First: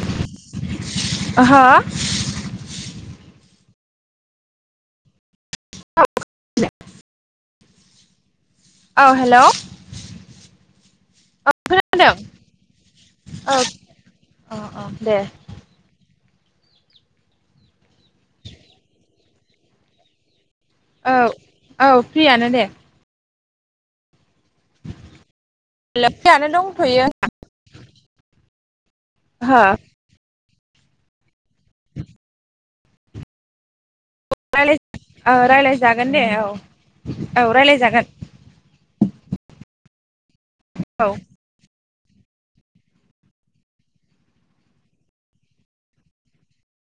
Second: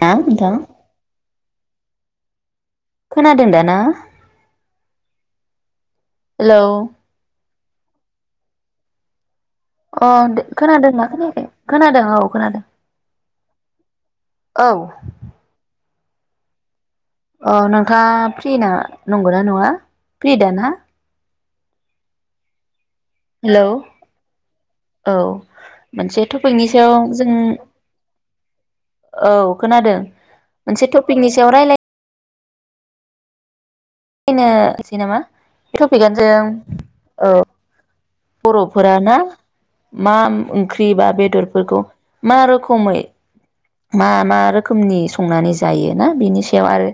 हा नोंथां आहा खोनादों दा ना? हेलौ, औ हेल' अ दे खोनादोंना खोनायाखै? खोनादों औ खोनादों औ अ औ अ दे अ नों गा फ्रिना नंगौना नङा फ्रिदा ना? औ औ फ्रियानो दे। हेलौ, औ मोनसे फ्रियानो टपिकनि सायाव दंथ'यो जों औ ओहो खोनादों। मोनसे टपिकनि सायाव राय रायलायनोसै रायलाय नामा ओ बे रायलायजागोन टपिकआनो दे जों औ औ रायलायजागोन । बर'फोर ना मा ओंख्रि औ बा बेदरफोरखौ मा रोखोमै मा मा रोखोमनि संनानै जायो ना बिनि सायाव आरो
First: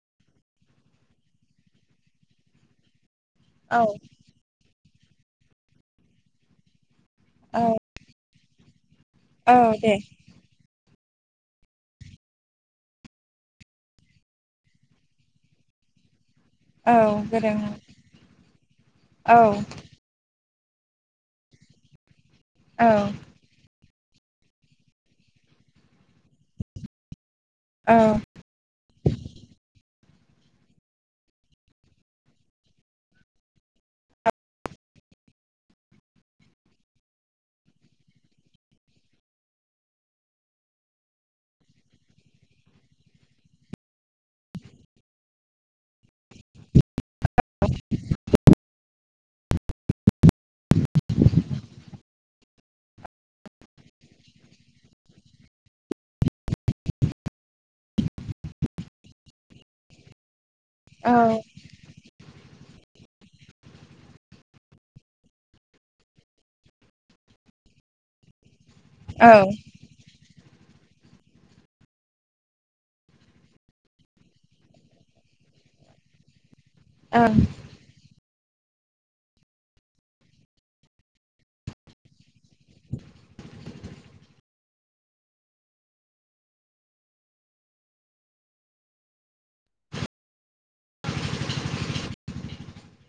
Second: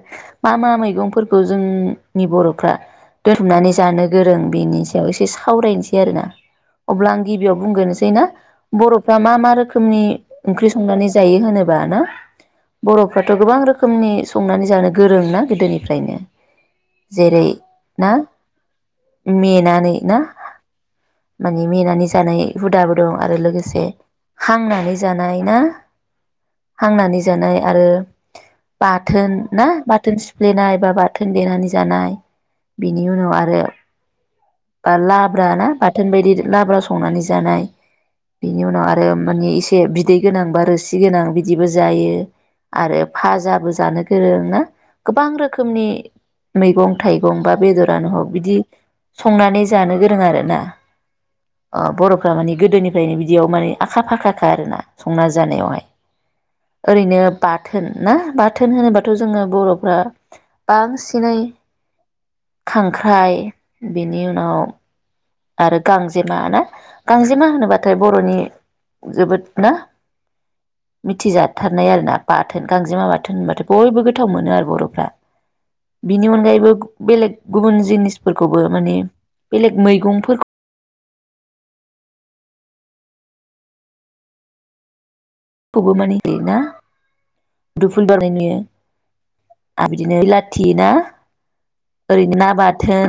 मा मा मैगंफोरखौ जोंनि बर'फ्रा दोननानै औ जानो गोरों बेनि सायाव एसे सावरायनोसै आरो ना अब्ला आं गिबियाव औ बुंग्रोनोसै ना बर' फ्रा मा मा औ दे रोखोमनि ओंख्रि संनानै जायो होनो बा ना बर'फ्राथ' गोबां रोखोमनि संनानै जानो गोरों ना गोदोनिफ्रायनो औ जेरै गोरों ना औ औ मेनानै ना मानि मेनानै जानाय हुदाबो औ दं आरो लोगोसे हांनानै जानाय ना हांनानै जानाय आरो बाथोन ना बा थोन सिफ्लेनाय बा बाथोन देनानै जानाय बेनि उनाव आरो बा लाब्रा ना बाथोन बायदि लाब्रा संनानै जानाय बिनि उनाव आरो माने इसे बिदै गोनां बा रोसि गोनां बिदिबो जायो आरो भाजाबो जानो गोरों ना गोबां रोखोमनि मैगं थाइगं बा बेदरानो हग बिदि संनानै जानो गोरों आरो ना अ बर'फ्रा माने गोदोनिफ्रायनो बिदियाव माने आखा फाखा खा आरोना संना जानायावहाय ओरैनो बाथोन ना बाथोन होनोबाथ' जोङो बर'फ्रा औ बांसिनै खांख्राइ, बेनि उनाव आरो गांजेमा ना गांजेमा होनोबाथाय बर'नि जोबोद ना मिथिजाथारनाय आरोना बाथोन गांजेमा बाथोन होनबाथाय बयबो गोथाव मोनो आरो बर'फ्रा बिनि अनगायैबो बेलेग ओं गुबुन जिनिस फोरखौबो माने बेलेग मैगं फोरख [inaudible] खौबो माने ना [unintelligible] दुफुल बारनाय नुयो आरो बिदिनो बिलाथि ना ओरैनो ना बाथोन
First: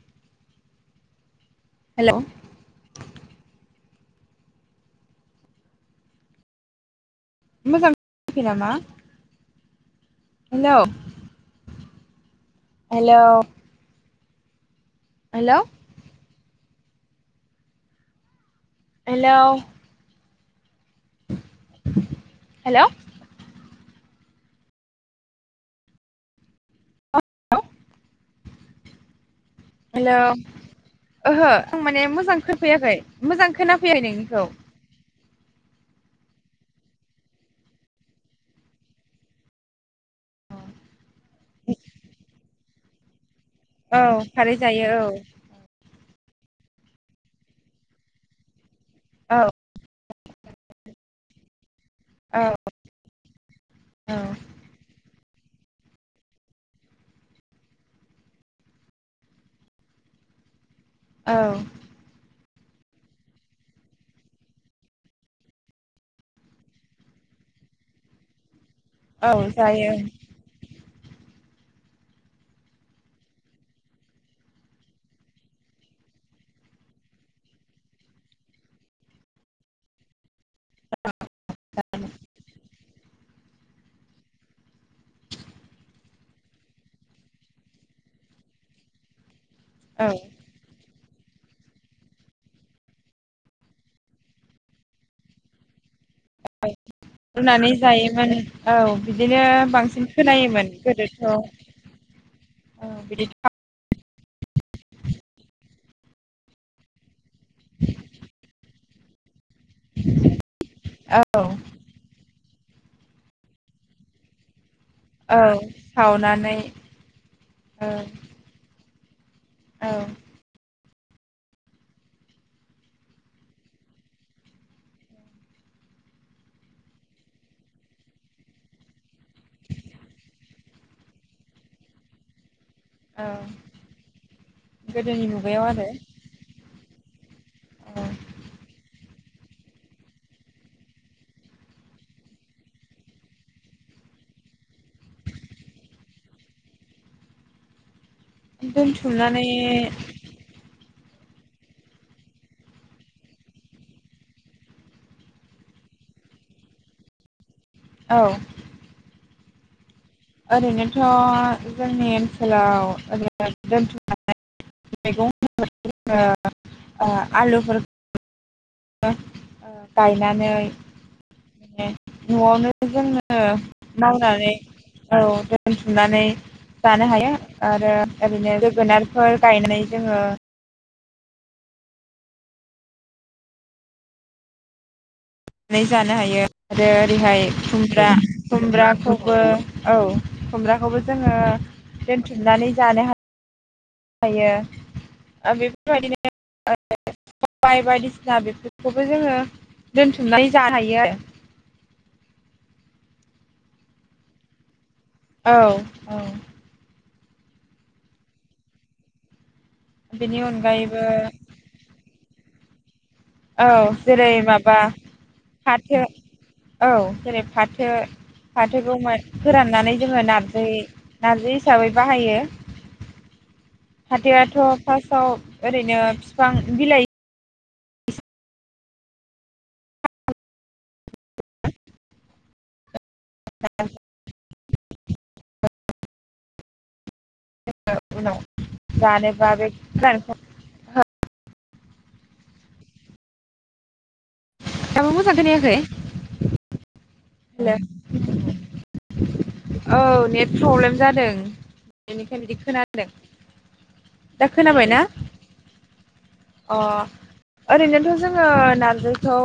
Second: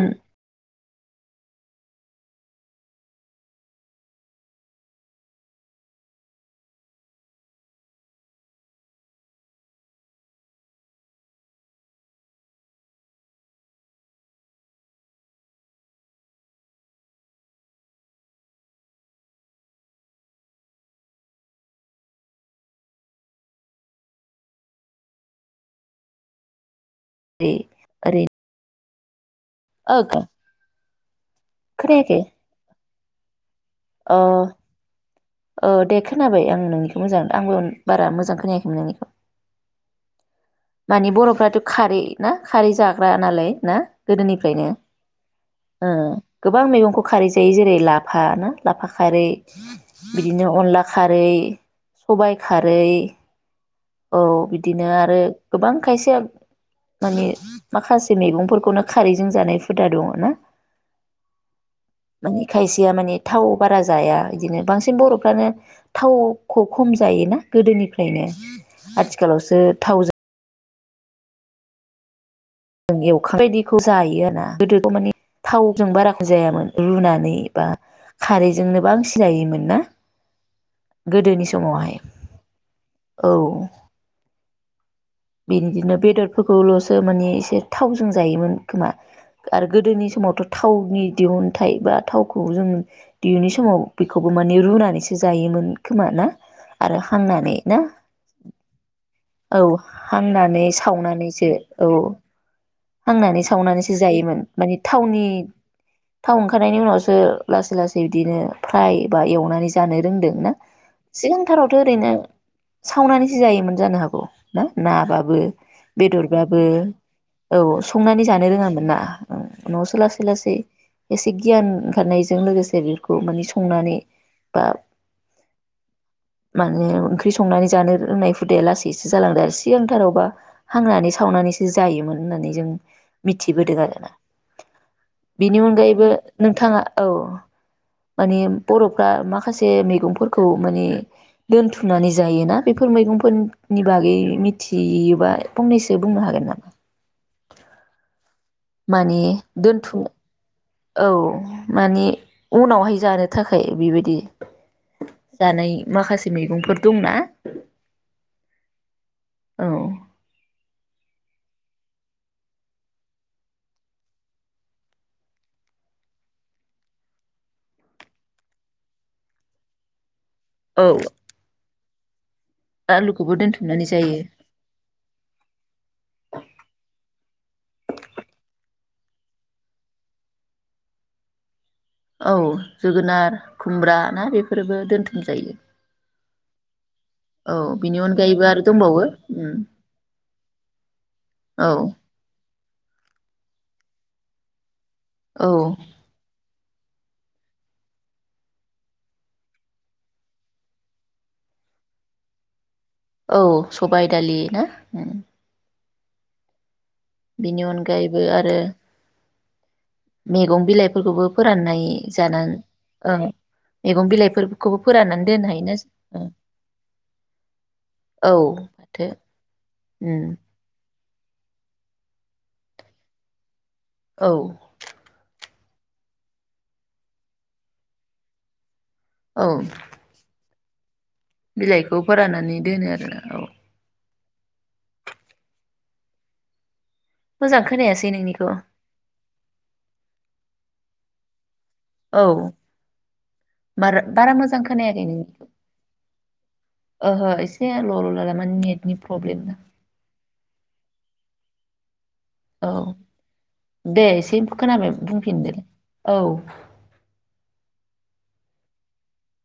हेल' मोजां [unintelligible] नायाखै नामा हेल हेल हेल हेल हेल [unintelligible] ओ हेल ओहो आं माने खोनायाखै मोजां खैफैयाखै। मोजां खोनाफैया अ नोंनिखौ औ दे खोनाबाय आं नोंनिखौ मोजां आंबो बारा मोजां खोनायाखैमोन नोंनिखौ। माने बर'फ्राथ खारै ना? खारै जाग्रा नालाय ना औ खारै गोदोनिफ्रायनो जायो गोबां मैगंखौ खारै जायो जेरै लाफा ना। लाफा खारै- औ बिदिनो अनला खारै- सबाय औ खारै- औ बिदिनो आरो गोबां खायसेया माने माखासे मैगंफोरखौनो खारैजों जानाय हुदा दङ ना? औ माने खायसेया माने थाव बारा जाया बिदिनो बांसिन बर'फ्रानो थावखौ खम जायोना गोदोनिफ्रायनो? औ आथिखालावसो जायो थावजों जों एवखा बायदिखौ जायो आरो ना गोदोथ माने थावजों बाराखौ जायामोन रुनानै बा खारैजोंनोबो बांसिन जायोमोन ना? गोदोनि समावहाय औ बिदिनो बेदरफोरखौलसो माने एसे थावजों जायोमोन खोमा। आरो औ गोदोनि समावथ थावनि दिहुनथाइ बा थावखौ जों दिहुनि समाव बेखौबो माने रुनानैसो जायोमोन खोमा ना आरो हांनानै रुनानै ना जायोमोन औ। बिदिनो औ बांसिन हांनानै खोनायोमोन गोदोथ' सावनानैसो औ बिदि हांनानै सावनानै सो जायोमोन माने थावनि थाव ओंखारनायनि उनावसो लासै लासै बिदिनो फ्राय बा एवनानै जानो रोंदों ना औ सिगांथारावथ ओरैनो सावनानैसो जायोमोन जानो हागौ ना? नाबाबो औ सावनानै बेदरबाबो औ संनानै जानो रोङामोन मोना ओं औ उनावसो लासै-लासै एसे गियान ओंखारनायजों लोगोसे बेखौ माने संनानै बा माने ओंख्रि संनानै जानो रोंनाय हुदाया लासै एसे जालांदों आरो सिगांथारावबा हांनानै सावनानैसो जायोमोन होननानै जों औ मिथिबोदों आरोना गोदोनि बिनि मुगायाव आरो अनगायैबो नोंथाङा औ औ माने बर'फ्रा मा माखासे मैगंफोरखौ माने दोनथुमनानै जायोना बेफोर मैगंफोरनि बागै मिथियोबा फंनैसो बुंनो हागोन नामा माने दोनथुमनानै दोनथुम औ माने उनावहाय जानो थाखाय बेबायदि जानाय माखासे मैगंफोर दंना औ औ ओरैनोथ' जोंनि ओनसोलाव ओरैनो दोनथुमनानै मैगं ओ आलुफोरखौ उम गायो नानै औ बिदिनो न'आवनो आलुखौबो जोङो दोनथुमनानै जायो मावनानै औ दोनथुमनानै जानो हायो आरो ओरैनो जोगोनार फोर गायनानै जोङो औ जोगोनार खुमब्रा ना बेफोरबो दोनथु नै जानो हायो आरो ओरैहाय औ बिनि खुमब्रा अनगायैबो आरो दंबावो खुमब्राखौबो उम औ खुमब्राखौबो जोंङो औ दोनथुमनानै जानो हा हायो औ ओ बेफोरबायदिनो सबाय बायदिसिना बेफोरखौबो जोङो दोनथुमनानै जानो हायो आरो । औ सबायाइ दालि ना उम्म। औ औ बिनि अनगायैबो आरो बेनि मैगं अनगायैबो बिलाइफोरखौबो फोराननाय जानाय औ जेरै माबा फोराननानै दोननो हायोना फाथो औ जेरै फाथो औ फाथोखौ फाथो फोराननानै जोङो उम नारजि नारजि हिसाबै बाहायो । औ फाथोआथ ' फार्स्ट आव ओरैनो बिफां बिलाइ औ बिलाइखौ फोराननानै दोनो आरोना । औ मोजां खोनायासै नोंनिखौ [unintelligible] औ मार बारा मोजां खोनायाखै दाबो मोजां नोंनिखौ खोनायाखै ओहो एसे हेल' लल' लाला मानि नेटनि प्रब्लेम ना । औ नेट प्रब्लेम जादों बेनिखायनो बिदि खोनादों दे एसे दा खोनाबाय खोनाबायना बुंफिनदोलाय औ अ ओरैनोथ' जो नारजिखौ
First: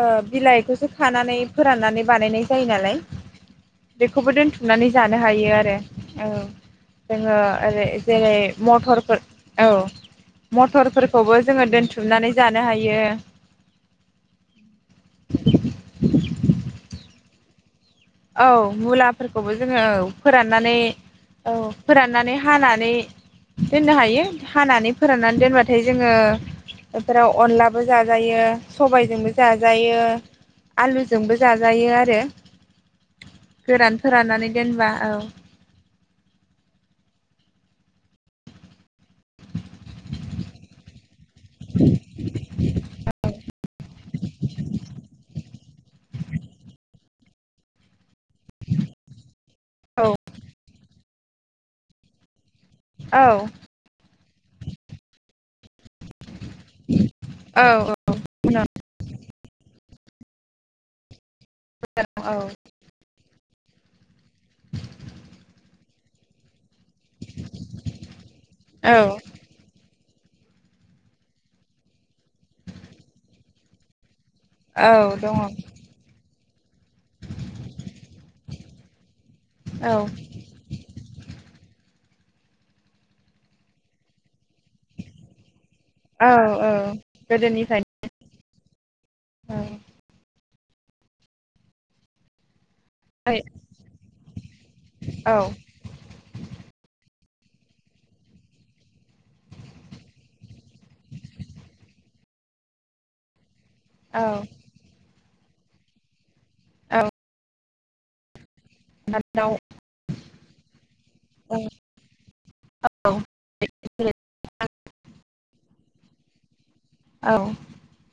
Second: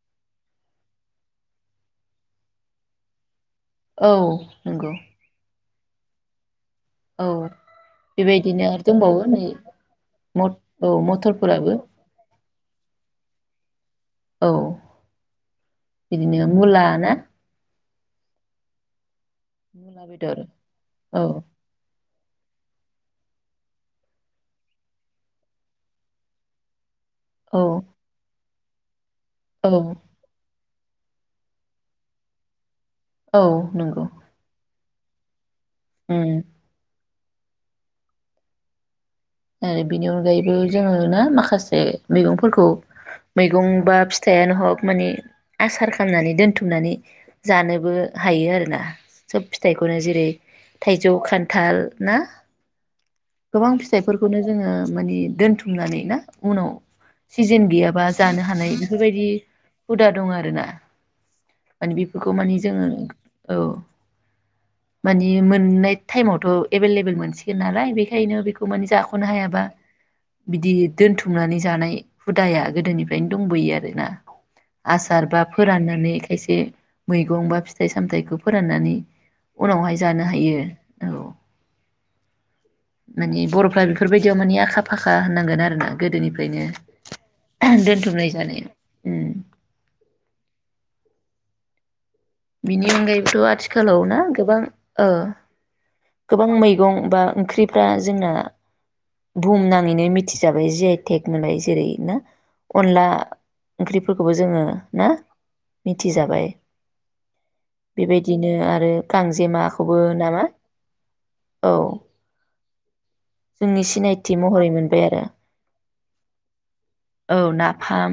ओ बिलाइखौसो खानानै फोराननानै बानायनाय जायो नालाय औ बेखौबो दोनथुमनानै नंगौ जानो हायो आरो । औ औ जोंङो एरै जेरै बेबायदिनो आरो दंबावो मटरफोर नै औ मथ औ मटरफोरखौबो जोंङो मथरफोराबो दोनथुमनानै जानो हायो औ । बिदिनो मुला ना औ मुला । फोरखौबो जोङो मुला औ बेदर फोराननानै औ फोराननानै हानानै दोननो हायो हानानै फोराननानै दोनबाथाय जोंङो बेफोराव औ अनलाबो जाजायो । सबाय जोंबो औ जाजायो आलुजोंबो जाजायो आरो । औ गोरान नंगौ फोराननानै दोनबा औ। उम। आरो बिनि अनगायैबो जोङो ना माखासे मैगंफोरखौ मैगं बा फिथायानो हग माने आसार खालामनानै दोनथुमनानै जानोबो हायो आरोना। सब फिथाइखौनो औ जेरै थाइ जौ खान्थाल ना? औ गोबां फिथाइफोरखौनो जोङो माने दोनथुमनानै ना उनाव सिजोन औ गैयाबा जानो हानाय बेफोरबायदि हुदा दं आरो ना। [unintelligible] औ खौ माने जोङो औ मानि मोननाय टाइमावथ' एभेलेबेल मोनसिगोन नालाय बेखायनो बेखौ माने औ जाख'नो हायाबा बिदि दोनथुमनानै जानाय हुदाया गोदोनिफ्रायनो दंबोयो आरोना। औ आसार दङ बा फोराननानै एसे मैगं बा फिथाइ सामथायाइखौ फोराननानै औ उनावहाय जानो हायो औ। माने बर'फ्रा बेफोरबायदियाव माने आख आखा फाखा होननांगोन आरोना औ गोदोनिफ्रायनो औ दोनथुमनाय जानाय। औ। बिनि औ अनगायैबोथ' आथिखालाव ना गोबां ओ औ गोबां मैगं बा ओंख्रिफ्रा जोंना बुहुम नाङैनो मिथिजाबाय जि आइटेक होनलाय जेरै ना अनला ओंख्रिफोरखौबो औ जोङो ना? मिथिजाबाय औ बेबायदि दिनो आरो दाउ गांजेमाखौबो नामा? औ। जोंनि सिनायथि महरै मोनबाय आरो। औ नाफाम।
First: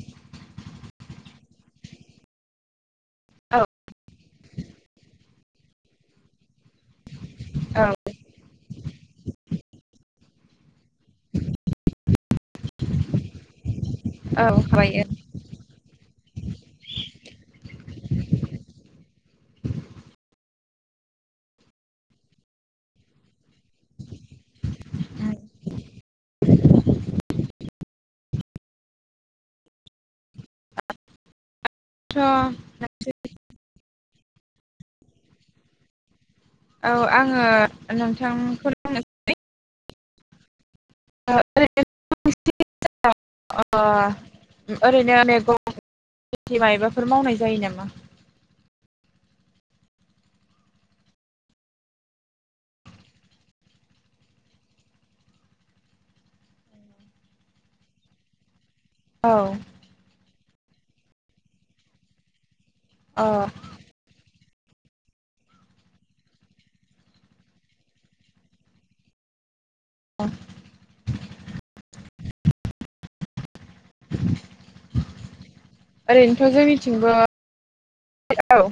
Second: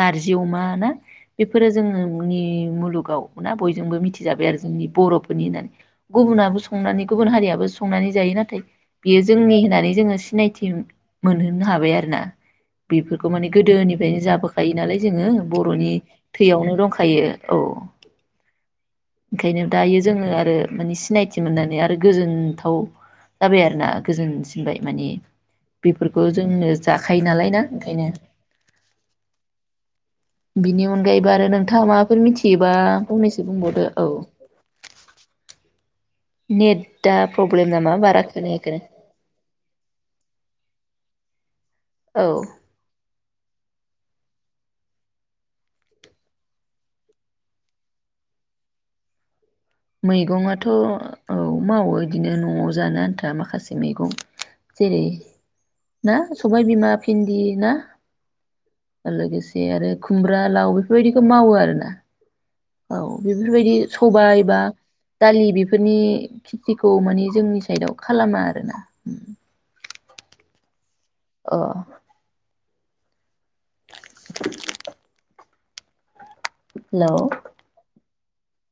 नारजि अमा ना बेफोरो जोंङोनि मुलुग औ ना बयजोंबो मिथिजाबाय आरो जोंनि बर' फोरनि होननानै गुबुनाबो संनानै गुबुन हारियाबो औ संनानै जायो नाथाय बियो जोंनि होननानै जोङो सि नायथिम मोनहोनो हाबाय आरो ना? बेफोरखौ माने गोदोनिफ्रायनो जाबोख नालाय हाबायो जोङो बर'नि थैयावनो दंखायो औ। ओंखायनो दायो जोङो आरो माने सिनायथि मोननानै आरो गोजोनथाव जाबाय आरोना गोजोनसिनबाय माने बेफोरखौ जोंनो जाखायो नालाय ना ओंखायनो बिनि अनगायैबो आरो नोंथाङा थ' माबाफोर मिथियोबा फंनैसो बुंबावदो। औ औ नेटा आङो प्रब्लेम नामा बारा नोंथांखौ खोनायाखै [unintelligible] औ अ ओरैनो [unintelligible] माबाफोर मावनाय जायो नामा? मैगंआथ' औ मावो बिदिनो न'आव जानो आन्था माखासे मैगं जेरै ना सबायबिमा भिन्दि ना औ लोगोसे आरो खुम ब्रा लाव बेफोरबायदिखौ मावो आरोना। औ अ बेफोरबायदि सबाय बा दालि बेफोरनि खेथिखौ माने जोंनि साइदाव खालामा आरोना। अ ओ [inaudible] ओरैनोथ' हेल' जोंनिथिंबो औ हेलौ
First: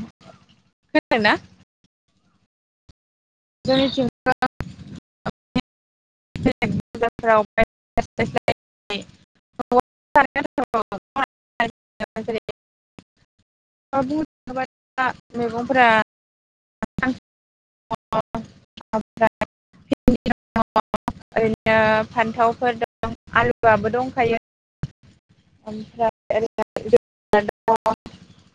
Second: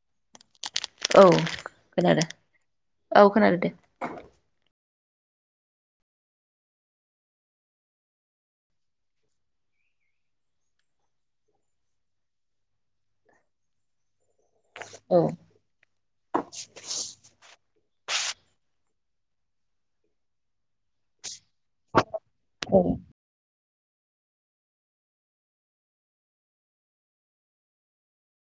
औ खोनादों। दे जोंनिथिंबो [unintelligible] औ [unintelligible] मैगंफोरा [unintelligible] ओरैनो फान्थावफोर औ दं आलु लु आबो दंखायो ओमफ्राय [unintelligible]